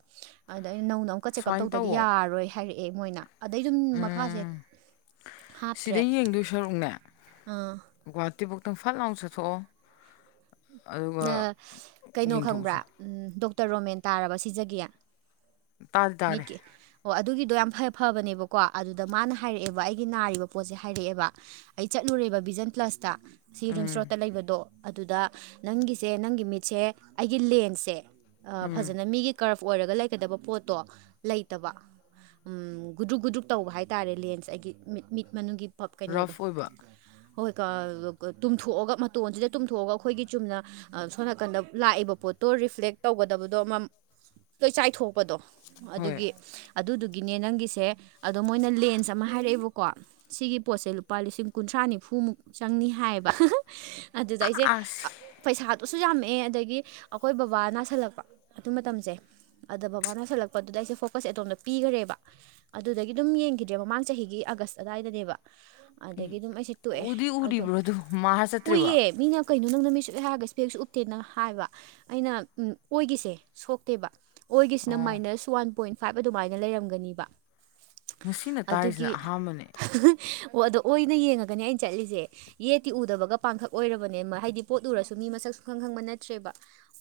[SPEAKER 2] ꯑꯗꯩꯅ ꯅꯧꯅ ꯑꯃꯨꯛꯀ ꯆꯦꯛꯀꯑꯞ
[SPEAKER 1] ꯁꯨꯃꯥꯏꯅ
[SPEAKER 2] ꯇꯧꯗꯗꯤ
[SPEAKER 1] ꯇꯧꯋꯣ
[SPEAKER 2] ꯌꯥꯔꯣꯏ ꯍꯥꯏꯔꯛꯑꯦ ꯃꯣꯏꯅ ꯑꯗꯩ ꯑꯗꯨꯝ ꯃꯈꯥꯁꯦ
[SPEAKER 1] ꯎꯝ
[SPEAKER 2] ꯍꯥꯞꯇ꯭ꯔꯦ
[SPEAKER 1] ꯁꯤꯗꯩ ꯌꯦꯡꯗꯣꯏ ꯁꯔꯨꯛꯅꯦ
[SPEAKER 2] ꯑꯥ
[SPEAKER 1] ꯨꯍꯥꯇꯤꯕꯨꯣꯛꯇꯪ ꯐꯜ ꯂꯥꯎꯗ ꯊꯣ
[SPEAKER 2] ꯅ ꯀꯩꯅꯣ
[SPEAKER 1] ꯌꯦꯡꯊꯣꯛꯎꯁꯦ
[SPEAKER 2] ꯈꯪꯕ꯭ꯔꯥ ꯗꯣꯛꯇꯔ ꯔꯣꯃꯦꯟ ꯇꯥꯔꯕ ꯁꯤꯖꯒꯦ
[SPEAKER 1] ꯇꯥꯗꯤ ꯇꯥꯔꯦ
[SPEAKER 2] ꯃꯤꯠꯀꯤ ꯑꯣ ꯑꯗꯨꯒꯤꯗꯣ ꯌꯥꯝ ꯐ ꯐꯕꯅꯦꯕꯀꯣ ꯑꯗꯨꯗ ꯃꯥꯅ ꯍꯥꯏꯔꯛꯑꯦꯕ ꯑꯩꯒꯤ ꯅꯥꯔꯤꯕ ꯄꯣꯠꯁꯦ ꯍꯥꯏꯔꯛꯑꯦꯕ ꯑꯩ ꯆꯠꯂꯨꯔꯦꯕ ꯚꯕꯤꯖꯟ ꯄ꯭ꯂꯁꯇ ꯁꯤ ꯔꯤꯝꯁ
[SPEAKER 1] ꯎꯝ
[SPEAKER 2] ꯔꯣꯗꯠꯇ ꯂꯩꯕꯗꯣ ꯑꯗꯨꯗ ꯅꯪꯒꯤꯁꯦ ꯅꯪꯒꯤ ꯃꯤꯠꯁꯦ ꯑꯩꯒꯤ ꯂꯦꯟꯁꯁꯦ
[SPEAKER 1] ꯎꯝ
[SPEAKER 2] ꯐꯖꯅ ꯃꯤꯒꯤ ꯀꯔꯞ ꯑꯣꯏꯔꯒ ꯂꯩꯒꯗꯕ ꯄꯣꯠꯇꯣ ꯂꯩꯇꯕ ꯒꯨꯗ꯭ꯔꯨꯛ ꯒꯗ꯭ꯔꯨꯛ ꯇꯧꯕ ꯍꯥꯏꯇꯥꯔꯦ ꯂꯦꯟꯁ ꯑꯩꯒꯤ ꯃꯤꯠ ꯃꯤꯠ ꯃꯅꯨꯡꯒꯤ ꯄꯞ ꯀꯩꯅꯣꯗꯣ
[SPEAKER 1] ꯔꯐ ꯑꯣꯏꯕ
[SPEAKER 2] ꯍꯣꯏ ꯇꯨꯝꯊꯣꯛꯑꯒ ꯃꯇꯣꯟꯁꯤꯗ ꯇꯨꯝꯊꯣꯛꯑꯒ ꯑꯩꯈꯣꯏꯒꯤ ꯆꯨꯝꯅ ꯁꯣꯝ ꯅꯥꯀꯟꯗ ꯂꯥꯛꯏꯕ ꯄꯣꯠꯇꯣ ꯔꯤꯐ꯭ꯂꯦꯛ ꯇꯧꯒꯗꯕꯗꯣ ꯑꯃ ꯂꯣꯏ ꯆꯥꯏꯊꯣꯛꯄꯗꯣ
[SPEAKER 1] ꯍꯣꯏ
[SPEAKER 2] ꯑꯗꯨꯒꯤ ꯑꯗꯨꯗꯨꯒꯤꯅꯦ ꯅꯪꯒꯤꯁꯦ ꯑꯗꯣ ꯃꯣꯏꯅ ꯂꯦꯟꯁ ꯑꯃ ꯍꯥꯏꯔꯛꯑꯦꯕꯀꯣ ꯁꯤꯒꯤ ꯄꯣꯠꯁꯦ ꯂꯨꯄꯥ ꯂꯤꯁꯤꯡ ꯀꯨꯟꯊ꯭ꯔꯥ ꯅꯤꯐꯨꯃꯨꯛ ꯆꯪꯅꯤ ꯍꯥꯏꯌꯦꯕ ꯑꯗꯨꯗ ꯑꯩꯁꯦ
[SPEAKER 1] ꯑꯁ
[SPEAKER 2] ꯄꯩꯁꯥꯗꯨꯁꯨ ꯌꯥꯝꯃꯛꯑꯦ ꯑꯗꯒꯤ ꯑꯩꯈꯣꯏ ꯕꯕꯥ ꯅꯥꯁꯜꯂꯛꯄ ꯑꯗꯨ ꯃꯇꯝꯁꯦ ꯑꯗ ꯕꯕꯥꯅ ꯁꯜꯂꯛꯄꯗꯨꯗ ꯑꯩꯁꯦ ꯐꯣꯀꯁ ꯑꯗꯣꯝꯗ ꯄꯤꯈꯔꯦꯕ ꯑꯗꯨꯗꯒꯤ ꯑꯗꯨꯝ ꯌꯦꯡꯈꯤꯗ꯭ꯔꯦ ꯃꯃꯥꯡ ꯆꯍꯤꯒꯤ ꯑꯥꯒꯁ ꯑꯗꯨꯋꯥꯏꯗꯅꯦꯕ ꯑꯗꯒꯤ ꯑꯗꯨꯝ ꯑꯩꯁꯦ ꯇꯣꯛꯑꯦ
[SPEAKER 1] ꯎꯗꯤ
[SPEAKER 2] ꯑꯗ
[SPEAKER 1] ꯎꯔꯤꯕ꯭ꯔꯣ ꯑꯗꯨ ꯃꯥꯍꯥ ꯆꯠꯇ꯭ꯔꯤꯕꯣ
[SPEAKER 2] ꯀꯨꯏꯌꯦ ꯃꯤꯅ ꯀꯩꯅꯣ ꯅꯪꯅ ꯃꯤꯁꯨ ꯑꯩꯍꯔꯒ ꯏꯁꯄꯦꯛꯁꯨ ꯎꯠꯇꯦꯅ ꯍꯥꯏꯕ ꯑꯩꯅ ꯎ ꯑꯣꯏꯒꯤꯁꯦ ꯁꯣꯛꯇꯦꯕ ꯑꯣꯏꯒꯤꯁꯤꯅ
[SPEAKER 1] ꯑꯣ
[SPEAKER 2] ꯃꯥꯏꯅꯁ ꯋꯥꯟ ꯄꯣꯏꯟ ꯐꯥꯏꯚ ꯑꯗꯨꯃꯥꯏꯅ ꯂꯩꯔꯝꯒꯅꯤꯕ
[SPEAKER 1] ꯉꯁꯤꯅ ꯇꯥꯔꯤꯁꯤꯅ
[SPEAKER 2] ꯑꯗꯨꯒꯤ
[SPEAKER 1] ꯑꯍꯥꯟꯕꯅꯦ
[SPEAKER 2] ꯑꯣ ꯑꯗꯣ ꯑꯣꯏꯅ ꯌꯦꯡꯉꯒꯅꯦ ꯑꯩꯅ ꯆꯠꯂꯤꯁꯦ ꯌꯦꯠꯇꯤ ꯎꯗꯕꯒ ꯄꯥꯡꯈꯛ ꯑꯣꯏꯔꯕꯅꯦ ꯍꯥꯏꯗꯤ ꯄꯣꯠ ꯎꯔꯁꯨ ꯃꯤ ꯃꯁꯛ ꯁ ꯈꯪ ꯈꯪꯕ ꯅꯠꯇ꯭ꯔꯦꯕ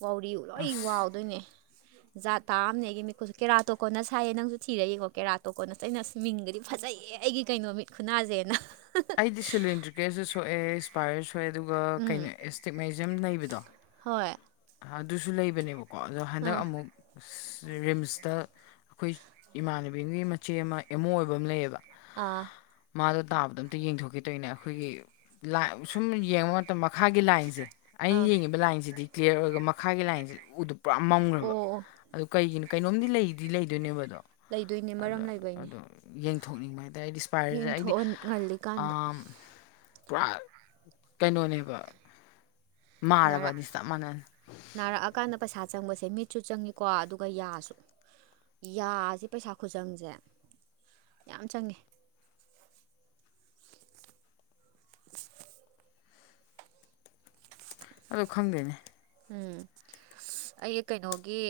[SPEAKER 2] ꯋꯥꯎꯔꯤ ꯂꯣꯏ
[SPEAKER 1] ꯑꯁ
[SPEAKER 2] ꯋꯥꯎꯗꯣꯏꯅꯦ
[SPEAKER 1] [inaudible]
[SPEAKER 2] ꯖꯥꯠ ꯇꯥꯑꯝꯃꯦ ꯑꯩꯒꯤ ꯃꯤꯀꯨꯠꯁꯨ ꯀꯦꯔꯥ ꯇꯣꯀꯣꯟꯅ ꯁꯥꯏꯌꯦ ꯅꯪꯁꯨ ꯊꯤꯔ ꯌꯦꯡꯉꯣ ꯀꯦꯔꯥ ꯇꯣꯀꯣꯟꯅꯁ ꯑꯩꯅ ꯃꯤꯡꯒꯗꯤ ꯐꯖꯩꯌꯦ ꯑꯩꯒꯤ ꯀꯩꯅꯣ ꯃꯤ ꯈꯨꯅꯥꯁꯦꯅ
[SPEAKER 1] ꯑꯩꯗꯤ ꯁꯤꯂꯤꯟꯗ꯭ꯔꯤꯀꯦꯜꯁꯨ ꯁꯣꯛꯑꯦ ꯑꯦꯁꯄꯥꯏꯌꯔ ꯁꯣꯛꯑꯦ ꯑꯗꯨꯒ
[SPEAKER 2] ꯎꯝ
[SPEAKER 1] ꯀꯩꯅꯣ ꯑꯦꯁꯇꯤꯛꯃꯥꯏꯖꯌꯝ ꯂꯩꯕꯗꯣ
[SPEAKER 2] ꯍꯣꯏ
[SPEAKER 1] ꯑꯗꯨꯁꯨ ꯂꯩꯕꯅꯦꯕꯀꯣ ꯑꯗꯣ ꯍꯟꯗꯛ
[SPEAKER 2] ꯑꯥ
[SPEAKER 1] ꯑꯃꯨꯛ ꯔꯤꯝꯁꯇ ꯑꯩꯈꯣꯏ ꯏꯃꯥꯟꯅꯕꯤꯒꯤ ꯃꯆꯦ ꯑꯃ ꯑꯦꯝ ꯑꯣ ꯑꯣꯏꯕ ꯑꯃ ꯂꯩꯌꯦꯕ
[SPEAKER 2] ꯑꯥ
[SPEAKER 1] ꯃꯥꯗꯣ ꯇꯥꯕꯗꯣ ꯑꯝꯇ ꯌꯦꯡꯊꯣꯛꯈꯤꯗꯣꯏꯅꯦ ꯑꯩꯈꯣꯏꯒꯤ ꯁꯨꯝ ꯌꯦꯡꯕ ꯃꯇꯝ ꯃꯈꯥꯒꯤ ꯂꯥꯏꯟꯁꯦ ꯑꯩꯅ
[SPEAKER 2] ꯑꯥ
[SPEAKER 1] ꯌꯦꯡꯉꯤꯕ ꯂꯥꯏꯟꯁꯤꯗꯤ ꯀ꯭ꯂꯤꯌꯥꯔ ꯑꯣꯏꯔꯒ ꯃꯈꯥꯒꯤ ꯂꯥꯏꯟꯁꯤ ꯎꯗꯨ ꯄꯨꯔꯥ
[SPEAKER 2] ꯑꯣ
[SPEAKER 1] ꯃꯝꯈ꯭ꯔꯕ
[SPEAKER 2] ꯑꯣ
[SPEAKER 1] ꯑꯗꯨ ꯀꯩꯒꯤꯅꯣ ꯀꯩꯅꯣꯝꯗꯤ ꯂꯩꯗꯤ ꯂꯩꯗꯣꯏꯅꯦꯕꯗꯣ
[SPEAKER 2] ꯂꯩꯗꯣꯏꯅꯦ
[SPEAKER 1] ꯑꯗ
[SPEAKER 2] ꯃꯔꯝ ꯂꯩꯕꯩꯅꯦ
[SPEAKER 1] ꯑꯗꯣ ꯌꯦꯡꯊꯣꯛꯅꯤꯡꯕ ꯍꯥꯏꯇꯥꯔꯗꯤ ꯄꯥꯏꯔꯤꯁꯦ ꯑꯩꯗꯤ
[SPEAKER 2] ꯌꯦꯡꯊꯣꯛꯍ ꯉꯜꯂꯤꯀꯥꯟꯗ
[SPEAKER 1] ꯄꯨꯔꯥ ꯀꯩꯅꯣꯅꯦꯕ
[SPEAKER 2] ꯅꯥꯔꯛ
[SPEAKER 1] ꯃꯥꯔꯕꯗꯤ ꯆꯞ ꯃꯥꯟꯅꯅꯤ
[SPEAKER 2] ꯅꯥꯔꯛꯑꯀꯥꯟꯗ ꯄꯩꯁꯥ ꯆꯪꯕꯁꯦ ꯃꯤꯠꯁꯨ ꯆꯪꯉꯀꯣ ꯑꯗꯨꯒ ꯌꯥꯁꯨ ꯌꯥꯁꯦ ꯄꯩꯁꯥ ꯈꯨꯆꯪꯁꯦ ꯌꯥꯝ ꯆꯪꯉꯦ
[SPEAKER 1] ꯑꯣ ꯈꯪꯗꯣꯏꯅꯦ
[SPEAKER 2] ꯎꯝ ꯑꯩ ꯀꯩꯅꯣꯒꯤ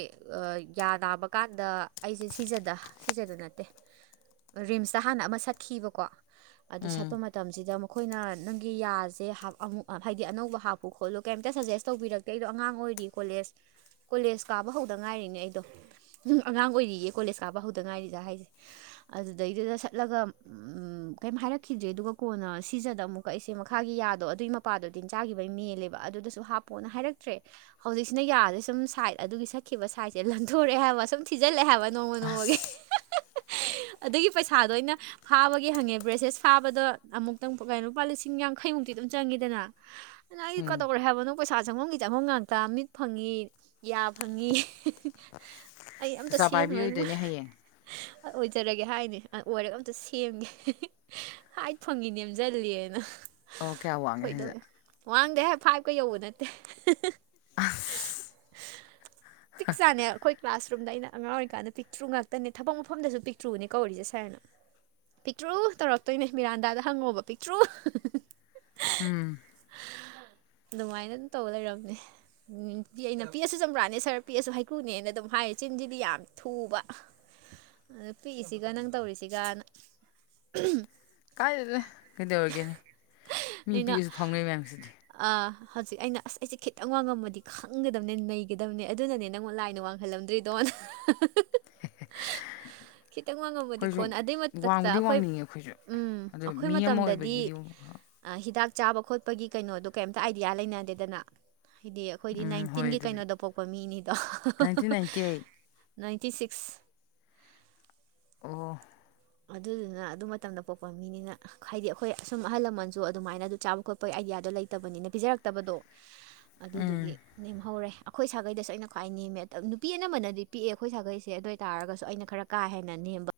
[SPEAKER 2] ꯌꯥ ꯅꯥꯕ ꯀꯥꯟꯗ ꯑꯩꯁꯦ ꯁꯤꯖꯗ ꯁꯤꯁꯦ ꯑꯗꯨ ꯅꯠꯇꯦ ꯔꯤꯝꯁꯇ ꯍꯥꯟꯅ ꯑꯃ ꯁꯠꯈꯤꯕꯀꯣ ꯑꯗꯨ
[SPEAKER 1] ꯎꯝ
[SPEAKER 2] ꯁꯠꯄ ꯃꯇꯝꯁꯤꯗ ꯃꯈꯣꯏꯅ ꯅꯪꯒꯤ ꯌꯥꯁꯦ ꯑꯃꯨꯛ ꯍꯥꯏꯗꯤ ꯑꯅꯧꯕ ꯍꯥꯞꯄꯨ ꯈꯣꯠꯂꯨ ꯀꯩꯝꯇ ꯁꯖꯦꯁ ꯇꯧꯕꯤꯔꯛꯇ ꯀꯩꯗꯣ ꯑꯉꯥꯡ ꯑꯣꯏꯔꯤ ꯀꯣꯂꯦꯖ ꯀꯣꯂꯦꯖ ꯀꯥꯕ ꯍꯧꯗ ꯉꯥꯏꯔꯤꯅꯦ ꯑꯩꯗꯣ ꯑꯗꯨꯝ ꯑꯉꯥꯡ ꯑꯣꯏꯔꯤꯌꯦ ꯀꯣꯂꯦꯖ ꯀꯥꯕ ꯍꯧꯗ ꯉꯥꯏꯔꯤꯖꯥ ꯍꯥꯏꯁꯦ ꯑꯗꯨꯗꯩꯗꯨꯗ ꯆꯠꯂꯒ ꯀꯩꯝ ꯍꯥꯏꯔꯛꯈꯤꯗ꯭ꯔꯦ ꯑꯗꯨꯒ ꯀꯣꯟꯅ ꯁꯤꯖꯗ ꯑꯃꯨꯛꯀ ꯑꯩꯁꯦ ꯃꯈꯥꯒꯤ ꯌꯥꯗꯣ ꯑꯗꯨꯏ ꯅꯨꯄꯥꯗꯣ ꯇꯤꯟꯖꯥꯈꯤꯕꯒꯤ ꯃꯦꯜꯂꯦꯕ ꯑꯗꯨꯗꯁꯨ ꯍꯥꯞꯄꯣꯅ ꯍꯥꯏꯔꯛ ꯆꯠꯇ꯭ꯔꯦ ꯍꯧꯖꯤꯛꯁꯤꯅ ꯌꯥꯔꯗꯤ ꯁꯨꯝ ꯁꯥꯏꯠ ꯑꯗꯨꯒꯤ ꯁꯛꯈꯤꯕ ꯁꯥꯏꯠꯁꯦ ꯂꯟꯊꯣꯔꯛꯑꯦ ꯍꯥꯏꯕ ꯁꯨꯝ ꯊꯤꯖꯤꯜꯂꯛꯑꯦ ꯍꯥꯏꯕ ꯅꯣꯡꯃ ꯅꯣꯡꯃꯒꯤ
[SPEAKER 1] ꯑꯁ
[SPEAKER 2] ꯑꯗꯨꯒꯤ ꯄꯩꯁꯥꯗꯣ ꯑꯩꯅ ꯐꯥꯕꯒꯤ ꯍꯪꯉꯦ ꯕ꯭ꯔꯦꯁꯂꯦꯠꯁ ꯐꯥꯗꯣ ꯑꯃꯨꯛꯇꯪ ꯂꯨꯄꯥ ꯂꯤꯁꯤꯡ ꯌꯥꯡꯈꯩꯃꯨꯛꯇꯤ ꯑꯗꯨꯝ ꯆꯪꯉꯤꯗꯅ
[SPEAKER 1] ꯎꯝ
[SPEAKER 2] ꯑꯗꯨꯩꯅ ꯑꯩꯗꯤ ꯀꯩꯗꯧꯔꯦ ꯍꯥꯏꯕꯅꯣ ꯄꯩꯁꯥ ꯆꯪꯉꯝꯒꯤ ꯆꯪꯉꯝ ꯉꯥꯛꯇ ꯃꯤꯠ ꯐꯪꯉꯤ ꯌꯥꯒꯌꯥ ꯐꯪꯉꯤ ꯑꯩ ꯑꯝꯇ
[SPEAKER 1] ꯆꯥꯛꯆꯥ ꯄꯥꯏꯕꯤ
[SPEAKER 2] ꯁꯦꯝꯃꯣꯏꯕ
[SPEAKER 1] ꯑꯣꯏꯗꯣꯏꯅꯦ ꯍꯌꯦꯡ
[SPEAKER 2] ꯑ ꯑꯣꯏꯖꯔꯒꯦ ꯍꯥꯏꯅꯤ ꯑꯣꯏꯔꯒ ꯑꯝꯇ ꯁꯦꯝꯒꯦ ꯍꯥꯏ ꯐꯪꯉꯤ ꯅꯦꯝꯁꯤꯜꯂꯤꯦꯅ
[SPEAKER 1] ꯑꯣ ꯀꯌꯥ ꯋꯥꯡꯒꯦ ꯍꯥꯏꯁꯦ
[SPEAKER 2] ꯀꯣꯏꯗꯧꯋꯦ ꯋꯥꯥꯡꯗꯦ ꯐꯥꯏꯚꯀꯩ ꯌꯧꯕ ꯅꯠꯇꯦ
[SPEAKER 1] ꯑ
[SPEAKER 2] ꯄꯤꯛ ꯆꯥꯅꯦ ꯑꯩꯈꯣꯏ ꯀ꯭ꯂꯥꯁꯔꯨꯝꯗꯩꯅ ꯑꯉꯥꯡ ꯑꯣꯏꯔꯤꯀꯥꯟꯗ ꯄꯤꯛꯇ꯭ꯔꯨ ꯉꯥꯛꯇꯅꯦ ꯊꯕꯛ ꯃꯐꯝꯗꯁꯨ ꯄꯤꯛꯇ꯭ꯔꯨꯅꯦ ꯀꯧꯔꯤꯁꯦ ꯁꯥꯔꯅ ꯄꯤꯛꯇ꯭ꯔꯨ ꯇꯧꯔꯛꯇꯣꯏꯅꯦ ꯃꯤꯔꯥꯟꯗꯥꯗ ꯍꯪꯉꯣꯕ ꯄꯤꯛꯇ꯭ꯔꯨ
[SPEAKER 1] ꯎꯝ
[SPEAKER 2] ꯑꯗꯨꯃꯥꯏꯅ ꯑꯗꯨꯝ ꯇꯧꯕ ꯂꯩꯔꯝꯅꯦ ꯎꯝ ꯑꯩꯅ ꯄꯤꯛꯑꯁꯨ ꯆꯝꯄ꯭ꯔꯥꯅꯦ ꯁꯥꯔ ꯄꯦꯛꯑꯁꯨ aꯍꯩꯀ꯭ꯔꯨꯅꯦꯅ ꯑꯗꯨꯝ ꯍꯥꯏꯔꯦ ꯆꯤꯟꯁꯤꯗꯤ ꯌꯥꯝꯃꯦ ꯊꯨꯕ ꯑ ꯄꯤꯛꯏꯁꯤꯒ ꯅꯪ ꯇꯧꯔꯤꯁꯤꯒꯅ
[SPEAKER 1] ꯀꯥꯏꯗꯅ ꯀꯩꯗꯧꯔꯒꯦꯅꯦ ꯃꯤ ꯄꯤꯛꯑꯁꯨ ꯐꯥꯎꯅꯩ ꯃꯌꯥꯝꯁꯤꯗꯤ
[SPEAKER 2] ꯑ ꯍꯧꯖꯤꯛ ꯑꯩꯅ ꯑꯁ ꯑꯩꯁꯦ ꯈꯤꯇꯪ ꯋꯥꯡꯉꯝꯃꯗꯤ ꯈꯪꯒꯗꯕꯅꯦ ꯅꯩꯒꯗꯕꯅꯦ ꯑꯗꯨꯅꯅꯦ ꯅꯪꯉꯣꯟ ꯂꯥꯏꯅ ꯋꯥꯡꯈꯜꯂꯝꯗ꯭ꯔꯤꯗꯣ [unintelligible]
[SPEAKER 1] ꯍ
[SPEAKER 2] ꯈꯤꯇꯪ ꯃꯥꯡꯉꯕꯗꯤꯀꯣꯟ ꯑꯗꯨꯏ ꯃꯊꯛꯇ ꯑꯩꯈꯣꯏ
[SPEAKER 1] ꯋꯥꯡꯅꯤꯡꯉꯦ ꯑꯩꯈꯣꯏꯁꯨ
[SPEAKER 2] ꯎꯝ
[SPEAKER 1] ꯑꯗꯣ
[SPEAKER 2] ꯑꯩꯈꯣꯏ
[SPEAKER 1] ꯃꯤ ꯑꯃ
[SPEAKER 2] ꯃꯇꯝꯗꯗꯤ
[SPEAKER 1] ꯑꯣꯏꯕꯒꯤꯗꯤ
[SPEAKER 2] ꯍꯤꯗꯥꯛ ꯆꯥꯕ ꯈꯣꯠꯄꯒꯤ ꯀꯩꯅꯣꯗꯣ ꯀꯩꯝꯇ ꯑꯥꯏꯗꯤꯌꯥ ꯂꯩꯅꯗꯦꯗꯅ ꯍꯥꯏꯗꯤ ꯑꯩꯈꯣꯏꯗꯤ
[SPEAKER 1] ꯎꯝ ꯍꯣꯏ
[SPEAKER 2] ꯅꯥꯏꯟꯇꯤꯟꯒꯤ
[SPEAKER 1] ꯑꯗꯨꯕꯨꯗꯤ
[SPEAKER 2] ꯀꯩꯅꯣꯗ ꯄꯣꯛꯄ ꯃꯤꯅꯤꯗꯣ
[SPEAKER 1] nineteen ninety eight
[SPEAKER 2] ninety six
[SPEAKER 1] ꯑꯣ
[SPEAKER 2] ꯑꯗꯨꯗꯨꯅ ꯑꯗꯨ ꯃꯇꯝꯗ ꯄꯣꯛꯄ ꯃꯤꯅꯤꯅ ꯍꯥꯏꯗꯤ ꯑꯩꯈꯣꯏ ꯑꯁꯨꯝ ꯑꯍꯜ ꯂꯃꯟꯁꯨ ꯑꯗꯨꯃꯥꯏꯅ ꯑꯗꯨ ꯆꯥꯕ ꯈꯣꯠꯄꯒꯤ ꯑꯥꯏꯗꯤꯌꯥꯗꯣ ꯂꯩꯇꯕꯅꯤꯅ ꯄꯤꯖꯔꯛꯇꯕꯗꯣ
[SPEAKER 1] [unintelligible]
[SPEAKER 2] ꯑꯗꯨꯗꯨꯒꯤ ꯅꯦꯝꯍꯧꯔꯦ ꯑꯩꯈꯣꯏ ꯁꯥꯒꯩꯗꯁꯨ ꯑꯩꯅ ꯈ꯭ꯋꯥꯏ ꯅꯦꯝꯃꯦ ꯅꯨꯄꯤ ꯑꯅꯝꯕꯅꯗꯤ ꯄꯤꯛꯦ ꯑꯩꯈꯣꯏ ꯁꯥꯒꯩꯁꯦ ꯑꯗꯨ ꯑꯣꯏ ꯇꯥꯔꯒꯁꯨ ꯑꯩꯅ ꯈꯔ ꯀꯥ ꯍꯦꯟꯅ ꯅꯦꯝꯕ